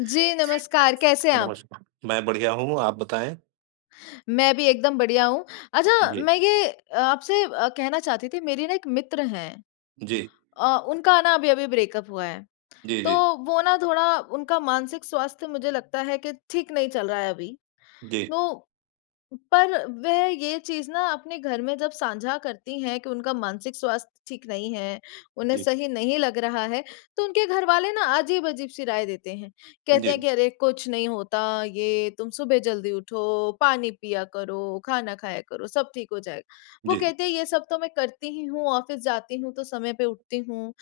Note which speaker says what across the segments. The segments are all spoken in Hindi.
Speaker 1: जी, नमस्कार, कैसे हैं आप?
Speaker 2: नमस्कार, मैं बढ़िया हूँ, आप बताएँ?
Speaker 1: मैं भी एकदम बढ़िया हूँ। अच्छा,
Speaker 2: जी,
Speaker 1: मैं ये आपसे कहना चाहती थी, मेरी ना एक मित्र हैं।
Speaker 2: जी,
Speaker 1: उनका ना अभी-अभी ब्रेकअप हुआ है।
Speaker 2: जी,
Speaker 1: तो
Speaker 2: जी,
Speaker 1: वो ना थोड़ा उनका मानसिक स्वास्थ्य मुझे लगता है कि ठीक नहीं चल रहा है अभी।
Speaker 2: जी,
Speaker 1: तो पर वह ये चीज़ ना अपने घर में जब साझा करती हैं कि उनका मानसिक स्वास्थ्य ठीक नहीं है, उन्हें
Speaker 2: जी,
Speaker 1: सही नहीं लग रहा है, तो उनके घरवाले ना अजीब-अजीब सी राय देते हैं। कहते हैं
Speaker 2: जी,
Speaker 1: कि अरे कुछ नहीं होता, ये तुम सुबह जल्दी उठो, पानी पिया करो, खाना खाया करो, सब ठीक हो जाएगा। वो
Speaker 2: जी,
Speaker 1: कहते हैं ये सब तो मैं करती ही हूँ, ऑफ़िस जाती हूँ तो समय पे उठती हूँ,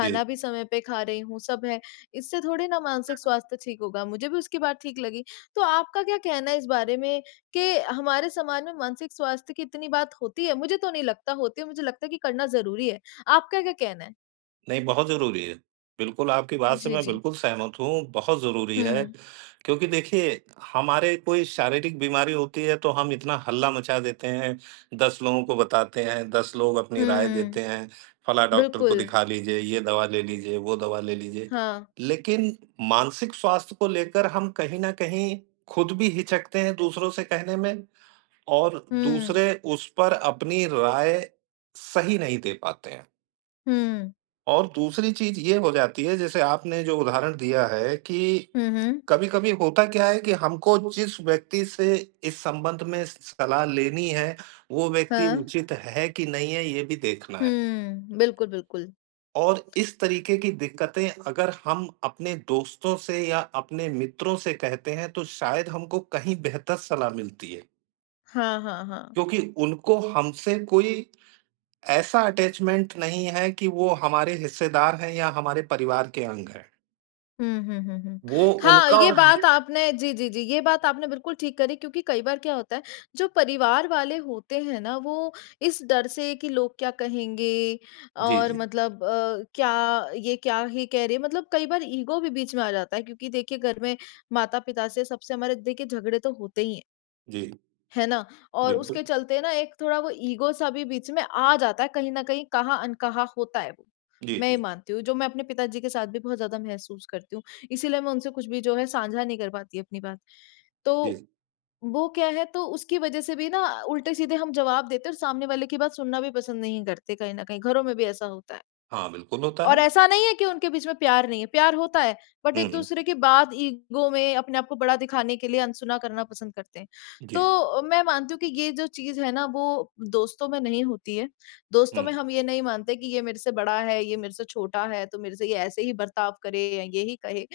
Speaker 2: जी।
Speaker 1: भी समय पे खा रही हूँ, सब है। इससे थोड़ी ना मानसिक स्वास्थ्य ठीक होगा, मुझे भी उसकी बात ठीक लगी। तो आपका क्या कहना है इस बारे में कि हमारे समाज में मानसिक स्वास्थ्य की इतनी बात होती है? मुझे तो नहीं लगता होती है, मुझे लगता है कि करना ज़रूरी है। आपका क्या कहना है?
Speaker 2: नहीं, बहुत ज़रूरी है। बिल्कुल, आपकी बात से
Speaker 1: जी,
Speaker 2: मैं
Speaker 1: जी।
Speaker 2: बिल्कुल सहमत हूँ, बहुत ज़रूरी है।
Speaker 1: हुँ,
Speaker 2: क्योंकि देखिए, हमारे कोई शारीरिक बीमारी होती है, तो हम इतना हल्ला मचा देते हैं, 10 लोगों को बताते हैं, 10 लोग अपनी राय देते
Speaker 1: हुँ।
Speaker 2: हैं, फलाँ डॉक्टर को
Speaker 1: बिल्कुल,
Speaker 2: दिखा लीजिए, ये दवा ले लीजिए, वो दवा ले लीजिए।
Speaker 1: हाँ।
Speaker 2: लेकिन मानसिक स्वास्थ्य को लेकर हम कहीं न कहीं खुद भी हिचकते हैं दूसरों से कहने में और
Speaker 1: हुँ,
Speaker 2: दूसरे उस पर अपनी राय सही नहीं दे पाते हैं।
Speaker 1: हुँ।
Speaker 2: और दूसरी चीज़ ये हो जाती है जैसे आपने जो उदाहरण दिया है कि
Speaker 1: हुँ, हुँ।
Speaker 2: कभी-कभी होता क्या है कि हमको जिस व्यक्ति से इस संबंध में सलाह लेनी है, वो व्यक्ति
Speaker 1: हाँ।
Speaker 2: उचित है कि नहीं है ये भी देखना है।
Speaker 1: हुँ। बिल्कुल, बिल्कुल।
Speaker 2: और इस तरीके की दिक्कतें अगर हम अपने दोस्तों से या अपने मित्रों से कहते हैं तो शायद हमको कहीं बेहतर सलाह मिलती है।
Speaker 1: हाँ, हाँ, हाँ।
Speaker 2: क्योंकि उनको हमसे कोई ऐसा अटैचमेंट नहीं है कि वो हमारे हिस्सेदार हैं या हमारे परिवार के अंग हैं।
Speaker 1: हुँ, हुँ, हुँ, हुँ।
Speaker 2: वो
Speaker 1: हाँ,
Speaker 2: उनका
Speaker 1: ये
Speaker 2: और हाँ।
Speaker 1: बात आपने जी, जी, जी, ये बात आपने बिल्कुल ठीक करी क्योंकि कई बार क्या होता है, जो परिवार वाले होते हैं ना, वो इस डर से कि लोग क्या कहेंगे
Speaker 2: जी,
Speaker 1: और
Speaker 2: जी,
Speaker 1: मतलब क्या ये क्या ही कह रहे हैं, मतलब कई बार ईगो भी बीच में आ जाता है क्योंकि देखिए घर में माता-पिता से सबसे हमारे देखिए झगड़े तो होते ही हैं।
Speaker 2: जी,
Speaker 1: है ना? और
Speaker 2: बिल्कुल।
Speaker 1: उसके चलते ना एक थोड़ा वो ईगो सा भी बीच में आ जाता है, कहीं न कहीं कहा-अनकहा होता है वो।
Speaker 2: जी,
Speaker 1: मैं ये
Speaker 2: जी,
Speaker 1: मानती हूँ, जो मैं अपने पिताजी के साथ भी बहुत ज़्यादा महसूस करती हूँ। इसीलिए मैं उनसे कुछ भी जो है साझा नहीं कर पाती अपनी बात। तो
Speaker 2: जी।
Speaker 1: वो क्या है तो उसकी वज़ह से भी ना उल्टे-सीधे हम जवाब देते हैं और सामने वाले की बात सुनना भी पसंद नहीं करते कहीं न कहीं, घरों में भी ऐसा होता है।
Speaker 2: हाँ, बिल्कुल होता
Speaker 1: और
Speaker 2: है।
Speaker 1: ऐसा नहीं है कि उनके बीच में प्यार नहीं है, प्यार होता है, बट
Speaker 2: हुँ,
Speaker 1: एक-दूसरे की बात ईगो में अपने आप को बड़ा दिखाने के लिए अनसुना करना पसंद करते हैं।
Speaker 2: जी,
Speaker 1: तो मैं मानती हूँ कि ये जो चीज़ है ना वो दोस्तों में नहीं होती है। दोस्तों में
Speaker 2: हुँ,
Speaker 1: हम ये नहीं मानते कि ये मेरे से बड़ा है, ये मेरे से छोटा है, तो मेरे से ये ऐसे ही बर्ताव करे या ये ही कहे।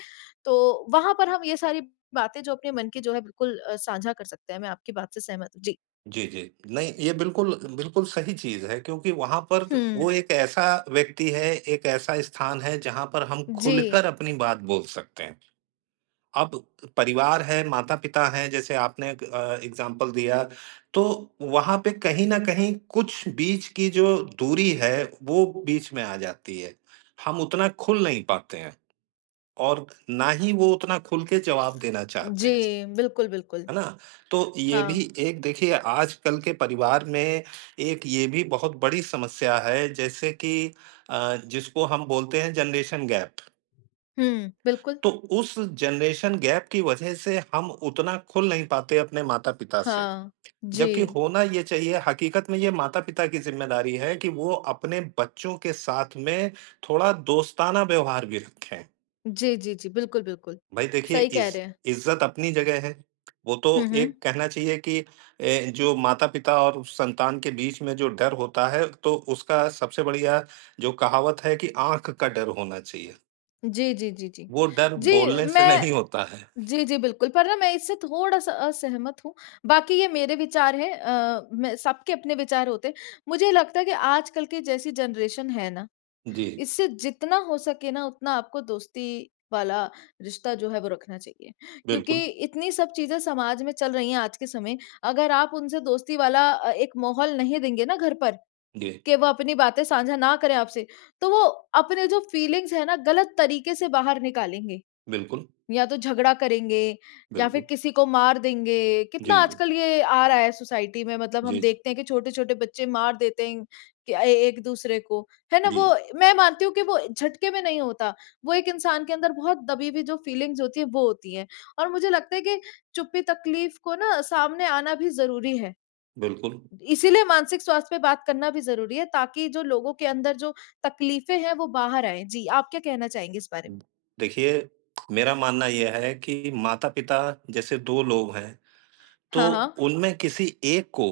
Speaker 1: तो वहाँ पर हम ये सारी बातें जो अपने मन की जो है बिल्कुल साझा कर सकते हैं। मैं आपकी बात से सहमत हूँ। जी।
Speaker 2: जी, जी। नहीं, ये बिल्कुल बिल्कुल सही चीज़ है क्योंकि वहाँ पर त
Speaker 1: हुँ।
Speaker 2: वो एक ऐसा व्यक्ति है, एक ऐसा स्थान है जहाँ पर हम
Speaker 1: जी।
Speaker 2: खुलकर अपनी बात बोल सकते हैं। अब परिवार है, माता-पिता हैं जैसे आपने एक एग्ज़ाम्पल दिया, तो वहाँ पे कहीं न कहीं कुछ बीच की जो दूरी है, वो बीच में आ जाती है। हम उतना खुल नहीं पाते हैं। और ना ही वो उतना खुल के जवाब देना चाहते
Speaker 1: जी,
Speaker 2: हैं,
Speaker 1: बिल्कुल, बिल्कुल।
Speaker 2: है ना? तो ये भी
Speaker 1: हाँ।
Speaker 2: एक देखिए आजकल के परिवार में एक ये भी बहुत बड़ी समस्या है जैसे कि जिसको हम बोलते हैं जनरेशन गैप।
Speaker 1: हुँ, बिल्कुल।
Speaker 2: तो उस जनरेशन गैप की वजह से हम उतना खुल नहीं पाते अपने माता-पिता से,
Speaker 1: हाँ,
Speaker 2: जबकि
Speaker 1: जी।
Speaker 2: होना ये चाहिए हकीकत में ये माता-पिता की ज़िम्मेदारी है कि वो अपने बच्चों के साथ में थोड़ा दोस्ताना व्यवहार भी रखें।
Speaker 1: जी, जी, जी, बिल्कुल, बिल्कुल।
Speaker 2: भाई देखिए
Speaker 1: सही कह
Speaker 2: इज
Speaker 1: रहे हैं।
Speaker 2: इज्जत अपनी जगह है। वो तो
Speaker 1: हुँ, हुँ।
Speaker 2: एक कहना चाहिए कि जो माता-पिता और उस संतान के बीच में जो डर होता है, तो उसका सबसे बढ़िया जो कहावत है कि आँख का डर होना चाहिए।
Speaker 1: जी, जी, जी, जी।
Speaker 2: वो डर
Speaker 1: जी,
Speaker 2: बोलने से
Speaker 1: मैं
Speaker 2: नहीं होता है।
Speaker 1: जी, जी, बिल्कुल, पर ना मैं इससे थोड़ा-सा असहमत हूँ। बाकी ये मेरे विचार हैं, मैं सबके अपने विचार होते हैं। मुझे लगता है कि आजकल की जैसी जनरेशन है ना,
Speaker 2: जी,
Speaker 1: इससे जितना हो सके ना उतना आपको दोस्ती वाला रिश्ता जो है वो रखना चाहिए।
Speaker 2: बिल्कुल।
Speaker 1: क्योंकि इतनी सब चीज़ें समाज में चल रही हैं आज के समय, अगर आप उनसे दोस्ती वाला एक माहौल नहीं देंगे ना घर पर
Speaker 2: जी,
Speaker 1: कि वो अपनी बातें साझा ना करें आपसे, तो वो अपने जो फीलिंग्स है ना गलत तरीके से बाहर निकालेंगे।
Speaker 2: बिल्कुल,
Speaker 1: या तो झगड़ा करेंगे या फिर
Speaker 2: बिल्कुल।
Speaker 1: किसी को मार देंगे। कितना
Speaker 2: जी, जी,
Speaker 1: आजकल ये आ रहा है सोसाइटी में मतलब हम
Speaker 2: जी,
Speaker 1: देखते हैं कि छोटे-छोटे बच्चे मार देते हैं कि ए एक-दूसरे को, है ना? वो
Speaker 2: जी,
Speaker 1: मैं मानती हूँ कि वो झटके में नहीं होता। वो एक इंसान के अंदर बहुत दबी हुई जो फीलिंग्स होती है वो होती है। और मुझे लगता है कि चुप्पी तकलीफ को ना सामने आना भी ज़रूरी है।
Speaker 2: बिल्कुल।
Speaker 1: इसीलिए मानसिक स्वास्थ्य पे बात करना भी ज़रूरी है ताकि जो लोगों के अंदर जो तकलीफ़ें हैं वो बाहर आएँ। जी, आप क्या कहना चाहेंगे इस बारे में?
Speaker 2: देखिए, मेरा मानना ये है कि माता-पिता जैसे 2 लोग हैं तो
Speaker 1: हाँ, हाँ।
Speaker 2: उनमें किसी एक को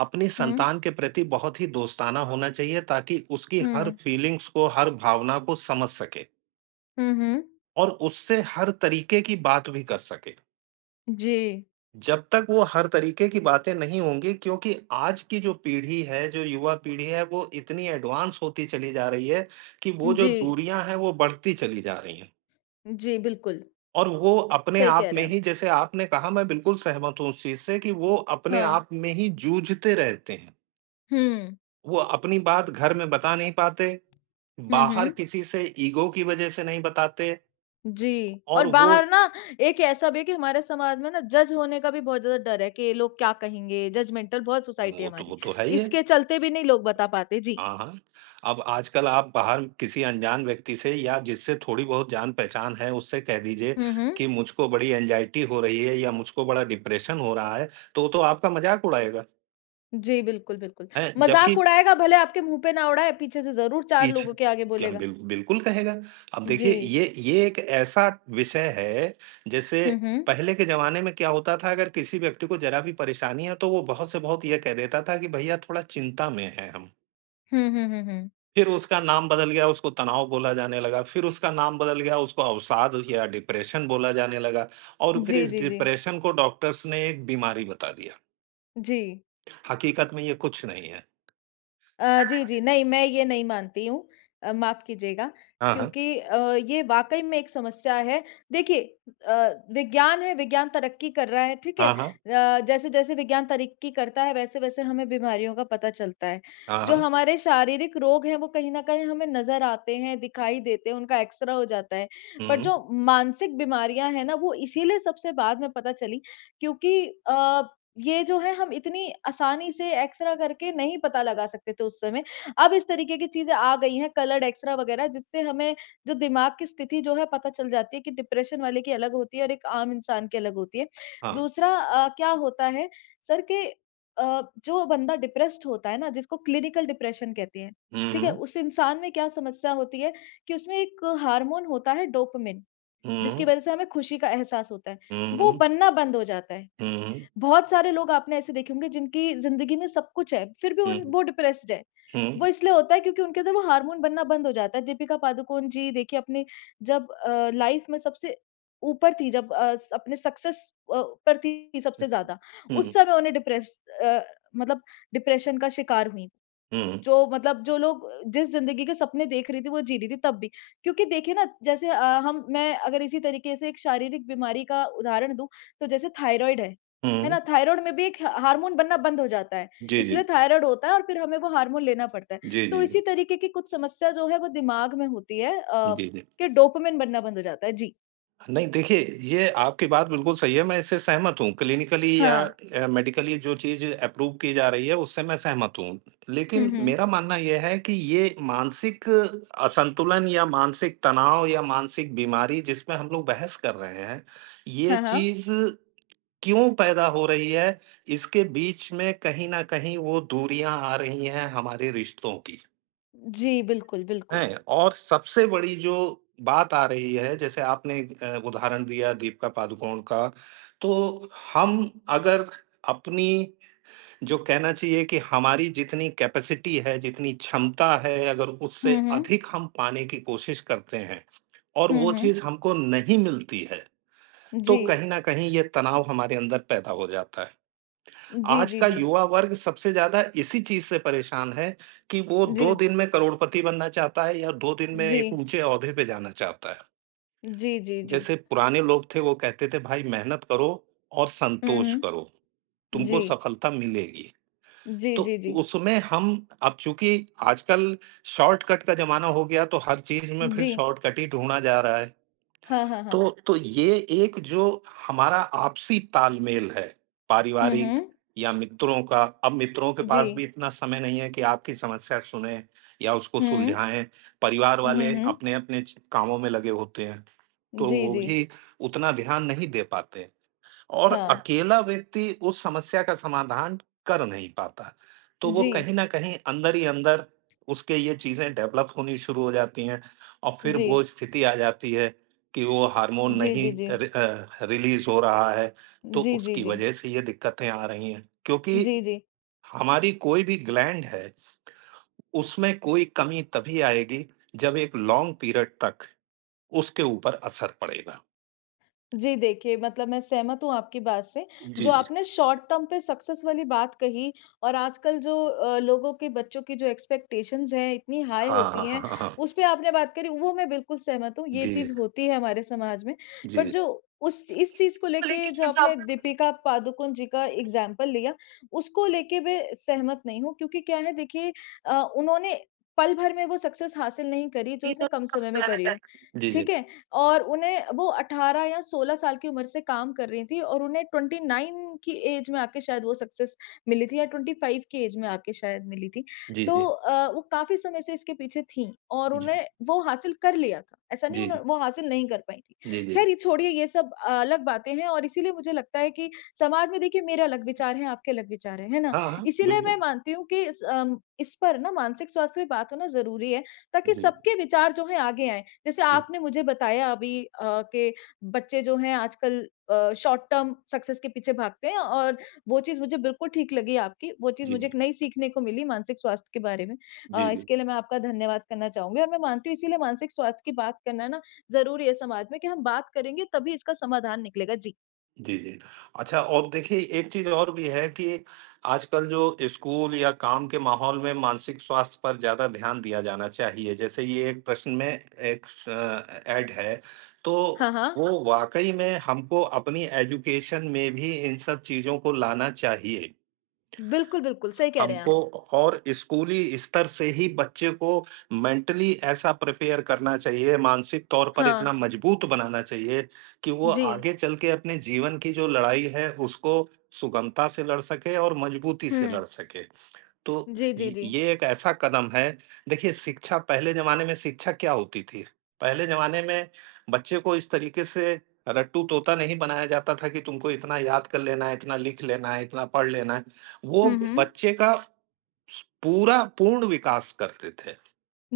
Speaker 2: अपनी
Speaker 1: हुँ,
Speaker 2: संतान के प्रति बहुत ही दोस्ताना होना चाहिए ताकि उसकी हर
Speaker 1: हुँ,
Speaker 2: फीलिंग्स को, हर भावना को समझ सके
Speaker 1: हुँ, हुँ।
Speaker 2: और उससे हर तरीके की बात भी कर सके।
Speaker 1: जी,
Speaker 2: जब तक वो हर तरीके की बातें नहीं होंगी क्योंकि आज की जो पीढ़ी है, जो युवा पीढ़ी है, वो इतनी एडवांस होती चली जा रही है कि वो जो
Speaker 1: जी,
Speaker 2: दूरियाँ हैं, वो बढ़ती चली जा रही हैं।
Speaker 1: जी, बिल्कुल,
Speaker 2: और वो अपने
Speaker 1: सही कह
Speaker 2: आप में
Speaker 1: रहे हैं।
Speaker 2: ही जैसे आपने कहा मैं बिल्कुल सहमत हूँ उस चीज़ से कि वो अपने
Speaker 1: हाँ,
Speaker 2: आप में ही जूझते रहते हैं।
Speaker 1: हुँ,
Speaker 2: वो अपनी बात घर में बता नहीं पाते,
Speaker 1: हुँ,
Speaker 2: बाहर
Speaker 1: हुँ।
Speaker 2: किसी से ईगो की वजह से नहीं बताते
Speaker 1: जी,
Speaker 2: और
Speaker 1: और बाहर ना एक ऐसा भी है कि हमारे समाज में ना जज होने का भी बहुत ज़्यादा डर है कि लोग क्या कहेंगे, जजमेंटल बहुत सोसाइटी
Speaker 2: वो
Speaker 1: है
Speaker 2: तो
Speaker 1: हमारी।
Speaker 2: वो तो है ही है।
Speaker 1: इसके चलते भी नहीं लोग बता पाते। जी।
Speaker 2: हाँ, हाँ। अब आजकल आप बाहर किसी अनजान व्यक्ति से या जिससे थोड़ी बहुत जान-पहचान है, उससे कह दीजिए
Speaker 1: हुँ, हुँ।
Speaker 2: कि मुझको बड़ी एंग्जायटी हो रही है या मुझको बड़ा डिप्रेशन हो रहा है, तो वो तो आपका मज़ाक उड़ाएगा,
Speaker 1: जी, बिल्कुल, बिल्कुल।
Speaker 2: हैं?
Speaker 1: मज़ाक
Speaker 2: जबकि
Speaker 1: उड़ाएगा भले आपके मुँह पे ना उड़ाए, पीछे से ज़रूर 4
Speaker 2: पीछ
Speaker 1: लोगों के आगे
Speaker 2: हम
Speaker 1: बोलेगा।
Speaker 2: बिल्कुल कहेगा। अब
Speaker 1: जी।
Speaker 2: देखिए ये एक ऐसा विषय है, जैसे
Speaker 1: हुँ, हुँ।
Speaker 2: पहले के ज़माने में क्या होता था अगर किसी व्यक्ति को ज़रा भी परेशानी है तो वो बहुत से बहुत ये कह देता था कि भैया थोड़ा चिंता में हैं हम।
Speaker 1: हुँ, हुँ, हुँ, हुँ।
Speaker 2: फिर उसका नाम बदल गया, उसको तनाव बोला जाने लगा, फिर उसका नाम बदल गया, उसको अवसाद या डिप्रेशन बोला जाने लगा और फिर
Speaker 1: जी,
Speaker 2: इस
Speaker 1: जी, जी।
Speaker 2: डिप्रेशन को डॉक्टर्स ने एक बीमारी बता दिया।
Speaker 1: जी।
Speaker 2: हकीकत में ये कुछ नहीं है। हाँ,
Speaker 1: जी, जी। नहीं, मैं ये नहीं मानती हूँ, माफ़ कीजिएगा
Speaker 2: हाँ।
Speaker 1: क्योंकि ये वाक़ई में एक समस्या है। देखिए, अ, विज्ञान है, विज्ञान तरक्की कर रहा है, ठीक है?
Speaker 2: हाँ, हाँ।
Speaker 1: जैसे-जैसे विज्ञान तरक्की करता है, वैसे-वैसे हमें बीमारियों का पता चलता है।
Speaker 2: हाँ,
Speaker 1: जो
Speaker 2: हाँ।
Speaker 1: हमारे शारीरिक रोग हैं, वो कहीं न कहीं हमें नज़र आते हैं, दिखाई देते हैं, उनका एक्स-रे हो जाता है। पर
Speaker 2: हुँ,
Speaker 1: जो मानसिक बीमारियाँ हैं ना, वो इसीलिए सबसे बाद में पता चली क्योंकि अ ये जो है हम इतनी आसानी से एक्सरा करके नहीं पता लगा सकते थे उस समय। अब इस तरीके की चीज़ें आ गई हैं कलर्ड एक्सरा वगैरह जिससे हमें जो दिमाग की स्थिति जो है पता चल जाती है कि डिप्रेशन वाले की अलग होती है और एक आम इंसान की अलग होती है।
Speaker 2: हाँ।
Speaker 1: दूसरा, क्या होता है सर कि जो बंदा डिप्रेस्ड होता है ना जिसको क्लिनिकल डिप्रेशन कहते हैं,
Speaker 2: हुँ,
Speaker 1: ठीक है?
Speaker 2: हुँ।
Speaker 1: उस इंसान में क्या समस्या होती है कि उसमें एक हार्मोन होता है डोपामाइन
Speaker 2: हुँ,
Speaker 1: जिसकी
Speaker 2: हुँ।
Speaker 1: वज़ह से हमें खुशी का एहसास होता है,
Speaker 2: हुँ,
Speaker 1: वो
Speaker 2: हुँ।
Speaker 1: बनना बंद हो जाता है।
Speaker 2: हुँ, हुँ।
Speaker 1: बहुत सारे लोग आपने ऐसे देखे होंगे जिनकी ज़िंदगी में सब कुछ है, फिर भी उन वो डिप्रेस्ड है। वो
Speaker 2: हुँ,
Speaker 1: इसलिए होता है क्योंकि उनके अंदर वो हार्मोन बनना बंद हो जाता है। दीपिका पादुकोण जी देखिए अपने जब लाइफ में सबसे ऊपर थी जब अ, स अपने सक्सेस पर थी सबसे ज़्यादा,
Speaker 2: हुँ,
Speaker 1: उस समय उन्हें डिप्रेस अ, मतलब डिप्रेशन का शिकार हुईं।
Speaker 2: हुँ,
Speaker 1: जो मतलब जो लोग जिस ज़िंदगी के सपने देख रही थी, वो जी रही थी तब भी। क्योंकि देखिए ना जैसे, अ, हम मैं अगर इसी तरीके से एक शारीरिक बीमारी का उदाहरण दूँ, तो जैसे थायरॉइड है। है
Speaker 2: हुँ।
Speaker 1: ना? थायराइड में भी एक हार्मोन बनना बंद हो जाता है,
Speaker 2: जी, जी।
Speaker 1: इसलिए थायराइड होता है और फिर हमें वो हार्मोन लेना पड़ता है।
Speaker 2: जी, जी,
Speaker 1: तो
Speaker 2: जी।
Speaker 1: इसी तरीके की कुछ समस्या जो है वो दिमाग में होती है,
Speaker 2: जी, जी।
Speaker 1: कि डोपामाइन बनना बंद हो जाता है। जी।
Speaker 2: नहीं देखिए, ये आपकी बात बिल्कुल सही है, मैं इससे सहमत हूँ। क्लिनिकली
Speaker 1: हाँ।
Speaker 2: या मेडिकली जो चीज़ अप्रूव की जा रही है, उससे मैं सहमत हूँ।
Speaker 1: हुँ,
Speaker 2: लेकिन
Speaker 1: हुँ।
Speaker 2: मेरा मानना ये है कि ये मानसिक असंतुलन या मानसिक तनाव या मानसिक बीमारी जिस पे हम लोग बहस कर रहे हैं, ये
Speaker 1: हाँ, हाँ।
Speaker 2: चीज़ क्यों पैदा हो रही है इसके बीच में कहीं ना कहीं वो दूरियां आ रही हैं हमारे रिश्तों की
Speaker 1: जी, बिल्कुल, बिल्कुल।
Speaker 2: हैं और सबसे बड़ी जो बात आ रही है जैसे आपने उदाहरण दिया दीपिका पादुकोण का तो हम अगर अपनी जो कहना चाहिए कि हमारी जितनी कैपेसिटी है जितनी क्षमता है अगर उससे
Speaker 1: हुँ, हुँ।
Speaker 2: अधिक हम पाने की कोशिश करते हैं और
Speaker 1: हुँ,
Speaker 2: वो
Speaker 1: हुँ।
Speaker 2: चीज़ हमको नहीं मिलती है तो
Speaker 1: जी।
Speaker 2: कहीं ना कहीं ये तनाव हमारे अंदर पैदा हो जाता है।
Speaker 1: जी,
Speaker 2: आज
Speaker 1: जी,
Speaker 2: का
Speaker 1: जी।
Speaker 2: युवा वर्ग सबसे ज्यादा इसी चीज से परेशान है कि वो
Speaker 1: जी।
Speaker 2: 2 दिन में करोड़पति बनना चाहता है या 2 दिन में
Speaker 1: जी।
Speaker 2: एक ऊंचे ओहदे पे जाना चाहता है।
Speaker 1: जी, जी, जी।
Speaker 2: जैसे पुराने लोग थे वो कहते थे भाई मेहनत करो और
Speaker 1: हुँ,
Speaker 2: संतोष करो,
Speaker 1: हुँ। जी।
Speaker 2: तुमको सफलता मिलेगी।
Speaker 1: जी,
Speaker 2: तो
Speaker 1: जी, जी।
Speaker 2: उसमें हम अब चूँकि आजकल शॉर्टकट का ज़माना हो गया तो हर चीज़ में फिर
Speaker 1: जी।
Speaker 2: शॉर्टकट ही ढूँढा जा रहा है।
Speaker 1: हाँ, हाँ, हाँ।
Speaker 2: तो ये एक जो हमारा आपसी तालमेल है,
Speaker 1: हुँ,
Speaker 2: पारिवारिक
Speaker 1: हुँ।
Speaker 2: या मित्रों का अब मित्रों के
Speaker 1: जी।
Speaker 2: पास भी इतना समय नहीं है कि आपकी समस्या सुनें या उसको
Speaker 1: हुँ।
Speaker 2: सुलझाएँ। परिवार
Speaker 1: हुँ,
Speaker 2: वाले
Speaker 1: हुँ।
Speaker 2: अपने-अपने च कामों में लगे होते हैं, तो
Speaker 1: जी,
Speaker 2: वो
Speaker 1: जी।
Speaker 2: भी उतना ध्यान नहीं दे पाते। और
Speaker 1: हाँ।
Speaker 2: अकेला व्यक्ति उस समस्या का समाधान कर नहीं पाता। तो वो
Speaker 1: जी।
Speaker 2: कहीं न कहीं अंदर ही अंदर उसके ये चीज़ें डेवलप होनी शुरू हो जाती हैं और फिर
Speaker 1: जी।
Speaker 2: वो स्थिति आ जाती है कि वो हार्मोन
Speaker 1: जी,
Speaker 2: नहीं
Speaker 1: जी, जी।
Speaker 2: रिलीज़ हो रहा है, तो
Speaker 1: जी, जी,
Speaker 2: उसकी
Speaker 1: जी।
Speaker 2: वजह से ये दिक्कतें आ रही हैं। क्योंकि
Speaker 1: जी, जी।
Speaker 2: हमारी कोई भी ग्लैंड है, उसमें कोई कमी तभी आएगी जब एक लॉन्ग पीरियड तक उसके ऊपर असर पड़ेगा।
Speaker 1: जी, देखिए मतलब मैं सहमत हूँ आपकी बात से।
Speaker 2: जी,
Speaker 1: जो
Speaker 2: जी।
Speaker 1: आपने शॉर्ट टर्म पे सक्सेस वाली बात कही और आजकल जो लोगों के बच्चों की जो एक्सपेक्टेशंस हैं, इतनी हाई
Speaker 2: हाँ, हाँ,
Speaker 1: होती हैं,
Speaker 2: हाँ, हाँ।
Speaker 1: उस पे आपने बात करी, वो मैं बिल्कुल सहमत हूँ, ये
Speaker 2: जी,
Speaker 1: चीज़ होती है हमारे समाज में। बट
Speaker 2: जी।
Speaker 1: जो उस इस चीज़ को लेके जो आपने दीपिका पादुकोण जी का एग्ज़ाम्पल लिया, उसको लेके मैं सहमत नहीं हूँ क्योंकि क्या है देखिए, उन्होंने पल भर में वो सक्सेस हासिल नहीं करी, जो उसने कम समय में करी हो,
Speaker 2: जी, जी।
Speaker 1: ठीक है? और उन्हें वो 18 या 16 साल की उम्र से काम कर रही थी और उन्हें 29 की एज में आके शायद वो सक्सेस मिली थी या 25 की एज में आके शायद मिली थी।
Speaker 2: जी,
Speaker 1: तो
Speaker 2: जी।
Speaker 1: वो काफ़ी समय से इसके पीछे थीं और
Speaker 2: जी,
Speaker 1: उन्हें वो हासिल कर लिया था। ऐसा नहीं उन्हों
Speaker 2: जी,
Speaker 1: वो हासिल नहीं कर पाई थी।
Speaker 2: जी, जी।
Speaker 1: ख़ैर ये छोड़िए ये सब अलग बातें हैं और इसीलिए मुझे लगता है कि समाज में देखिए मेरे अलग विचार हैं, आपके अलग विचार हैं, है ना?
Speaker 2: हाँ, हाँ,
Speaker 1: इसीलिए मैं
Speaker 2: बिल्कुल।
Speaker 1: मानती हूँ कि इस पर ना मानसिक स्वास्थ्य पे बात होना ज़रूरी है ताकि
Speaker 2: जी,
Speaker 1: सबके विचार जो हैं आगे आएँ। जैसे
Speaker 2: जी, जी,
Speaker 1: आपने मुझे बताया अभी, अ, के बच्चे जो हैं आजकल शॉर्ट टर्म सक्सेस के पीछे भागते हैं और वो चीज़ मुझे बिल्कुल ठीक लगी आपकी। वो चीज़
Speaker 2: जी।
Speaker 1: मुझे एक नई सीखने को मिली मानसिक स्वास्थ्य के बारे में।
Speaker 2: जी, जी।
Speaker 1: इसके लिए मैं आपका धन्यवाद करना चाहूँगी और मैं मानती हूँ इसीलिए मानसिक स्वास्थ्य की बात करना ना ज़रूरी है समाज में कि हम बात करेंगे तभी इसका समाधान निकलेगा। जी।
Speaker 2: जी, जी। अच्छा और देखिए एक चीज़ और भी है कि आजकल जो स्कूल या काम के माहौल में मानसिक स्वास्थ्य पर ज़्यादा ध्यान दिया जाना चाहिए। जैसे ये एक प्रश्न में एक स ऐड है, तो
Speaker 1: हाँ, हाँ।
Speaker 2: वो वाक़ई में हमको अपनी एजुकेशन में भी इन सब चीज़ों को लाना चाहिए।
Speaker 1: बिल्कुल, बिल्कुल सही कह रहे हैं
Speaker 2: हमको
Speaker 1: आप।
Speaker 2: और स्कूली स्तर से ही बच्चे को मेंटली ऐसा प्रिपेयर करना चाहिए मानसिक तौर पर
Speaker 1: हाँ।
Speaker 2: इतना मजबूत बनाना चाहिए कि वो
Speaker 1: जी।
Speaker 2: आगे चल के अपने जीवन की जो लड़ाई है उसको सुगमता से लड़ सके और मजबूती
Speaker 1: हुँ।
Speaker 2: से लड़ सके। तो
Speaker 1: जी, जी,
Speaker 2: ये
Speaker 1: जी।
Speaker 2: ये एक ऐसा कदम है। देखिए शिक्षा पहले ज़माने में शिक्षा क्या होती थी? पहले ज़माने में बच्चे को इस तरीके से रट्टू-तोता नहीं बनाया जाता था कि तुमको इतना याद कर लेना है, इतना लिख लेना है, इतना पढ़ लेना है। वो
Speaker 1: हुँ, हुँ।
Speaker 2: बच्चे का स पूरा पूर्ण विकास करते थे।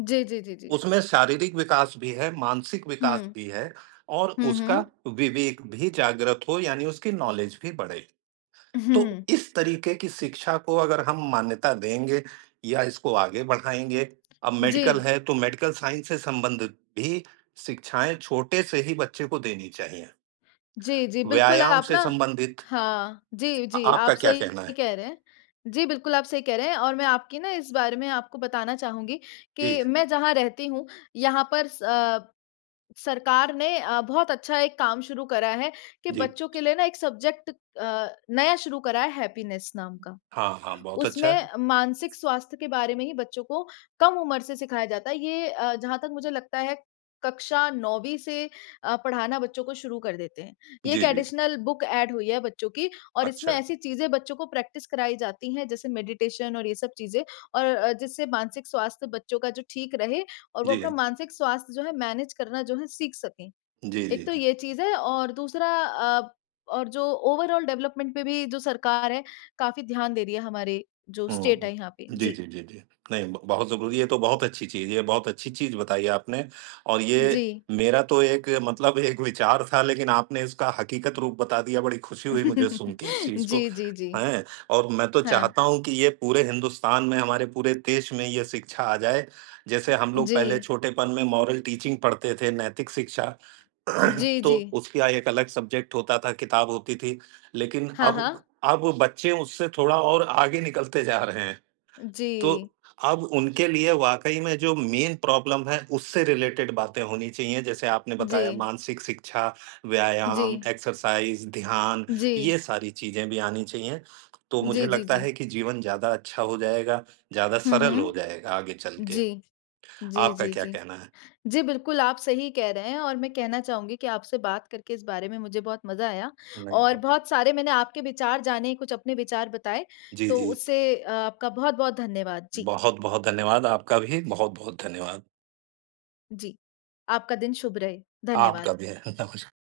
Speaker 1: जी, जी, जी, जी।
Speaker 2: उसमें शारीरिक विकास भी है, मानसिक विकास
Speaker 1: हुँ।
Speaker 2: भी है और
Speaker 1: हुँ,
Speaker 2: उसका
Speaker 1: हुँ।
Speaker 2: विवेक भी जागृत हो यानी उसकी नॉलेज भी बढ़े। तो
Speaker 1: हुँ।
Speaker 2: इस तरीके की शिक्षा को अगर हम मान्यता देंगे या इसको आगे बढ़ाएँगे, अब
Speaker 1: जी।
Speaker 2: मेडिकल है तो मेडिकल साइंस से संबंधित भी शिक्षाएँ छोटे से ही बच्चे को देनी चाहिए।
Speaker 1: जी, जी, बिल्कुल
Speaker 2: व्यायाम
Speaker 1: आप
Speaker 2: से
Speaker 1: ना
Speaker 2: संबंधित
Speaker 1: हाँ, जी, जी,
Speaker 2: आपका
Speaker 1: आप
Speaker 2: क्या कहना
Speaker 1: सही
Speaker 2: है?
Speaker 1: कह रहे हैं। जी, बिल्कुल आप सही कह रहे हैं और मैं आपकी ना इस बारे में आपको बताना चाहूँगी
Speaker 2: जी,
Speaker 1: कि मैं जहाँ रहती हूँ, यहाँ पर सरकार ने बहुत अच्छा एक काम शुरू करा है कि
Speaker 2: जी।
Speaker 1: बच्चों के लिए ना एक सब्जेक्ट नया शुरू करा है हैप्पीनेस नाम का।
Speaker 2: हाँ, हाँ, बहुत अच्छा है।
Speaker 1: उसमें मानसिक स्वास्थ्य के बारे में ही बच्चों को कम उम्र से सिखाया जाता है। ये, जहाँ तक मुझे लगता है कक्षा 9वीं से पढ़ाना बच्चों को शुरू कर देते हैं। ये एक
Speaker 2: जी, जी।
Speaker 1: एडिशनल बुक ऐड हुई है बच्चों की और इसमें
Speaker 2: अच्छा।
Speaker 1: ऐसी चीज़ें बच्चों को प्रैक्टिस कराई जाती हैं जैसे मेडिटेशन और ये सब चीज़ें और जिससे मानसिक स्वास्थ्य बच्चों का जो ठीक रहे और वो
Speaker 2: जी,
Speaker 1: अपना मानसिक स्वास्थ्य जो है मैनेज करना जो है सीख सकें।
Speaker 2: जी, जी,
Speaker 1: एक तो
Speaker 2: जी।
Speaker 1: ये चीज़ है और दूसरा, और जो ओवरऑल डेवलपमेंट पे भी जो सरकार है, काफ़ी ध्यान दे रही है हमारे जो स्टेट
Speaker 2: हुँ।
Speaker 1: है यहाँ पे।
Speaker 2: जी,
Speaker 1: जी,
Speaker 2: जी, जी, जी। नहीं ब बहुत ज़रूरी है तो बहुत अच्छी चीज़ है, बहुत अच्छी चीज़ बताई आपने और ये
Speaker 1: जी।
Speaker 2: मेरा तो एक मतलब एक विचार था लेकिन आपने इसका हकीकत रूप बता दिया, बड़ी खुशी हुई मुझे सुन के इस चीज़ को,
Speaker 1: जी, जी, जी।
Speaker 2: हैं? और मैं तो
Speaker 1: हाँ।
Speaker 2: चाहता हूँ कि ये पूरे हिंदुस्तान में, हमारे पूरे देश में ये शिक्षा आ जाए। जैसे हम लोग
Speaker 1: जी।
Speaker 2: पहले छोटेपन में मॉरल टीचिंग पढ़ते थे, नैतिक शिक्षा,
Speaker 1: जी,
Speaker 2: तो
Speaker 1: जी।
Speaker 2: उसका एक अलग सब्जेक्ट होता था, किताब होती थी। लेकिन
Speaker 1: हाँ, हाँ।
Speaker 2: अब बच्चे उससे थोड़ा और आगे निकलते जा रहे हैं।
Speaker 1: जी।
Speaker 2: तो अब उनके लिए वाक़ई में जो मेन प्रॉब्लम है, उससे रिलेटेड बातें होनी चाहिए। जैसे आपने
Speaker 1: जी।
Speaker 2: बताया मानसिक शिक्षा,
Speaker 1: जी।
Speaker 2: व्यायाम, एक्सरसाइज़, ध्यान,
Speaker 1: जी।
Speaker 2: ये सारी चीज़ें भी आनी चाहिए। तो मुझे
Speaker 1: जी, जी,
Speaker 2: लगता
Speaker 1: जी।
Speaker 2: है कि जीवन ज़्यादा अच्छा हो जाएगा, ज़्यादा
Speaker 1: हुँ,
Speaker 2: सरल हो
Speaker 1: हुँ।
Speaker 2: जाएगा आगे चल के।
Speaker 1: जी। जी,
Speaker 2: आपका
Speaker 1: जी,
Speaker 2: क्या
Speaker 1: जी।
Speaker 2: कहना है?
Speaker 1: जी, बिल्कुल, आप सही कह रहे हैं और मैं कहना चाहूँगी कि आपसे बात करके इस बारे में मुझे बहुत मज़ा आया
Speaker 2: नहीं
Speaker 1: और
Speaker 2: ब
Speaker 1: बहुत सारे मैंने आपके विचार जाने, कुछ अपने विचार बताए,
Speaker 2: जी,
Speaker 1: तो
Speaker 2: जी।
Speaker 1: उससे आपका बहुत-बहुत धन्यवाद। जी,
Speaker 2: बहुत-बहुत धन्यवाद। आपका भी बहुत-बहुत धन्यवाद।
Speaker 1: जी। आपका दिन शुभ रहे।
Speaker 2: आपका
Speaker 1: धन्यवाद।
Speaker 2: भी है। नमस्कार।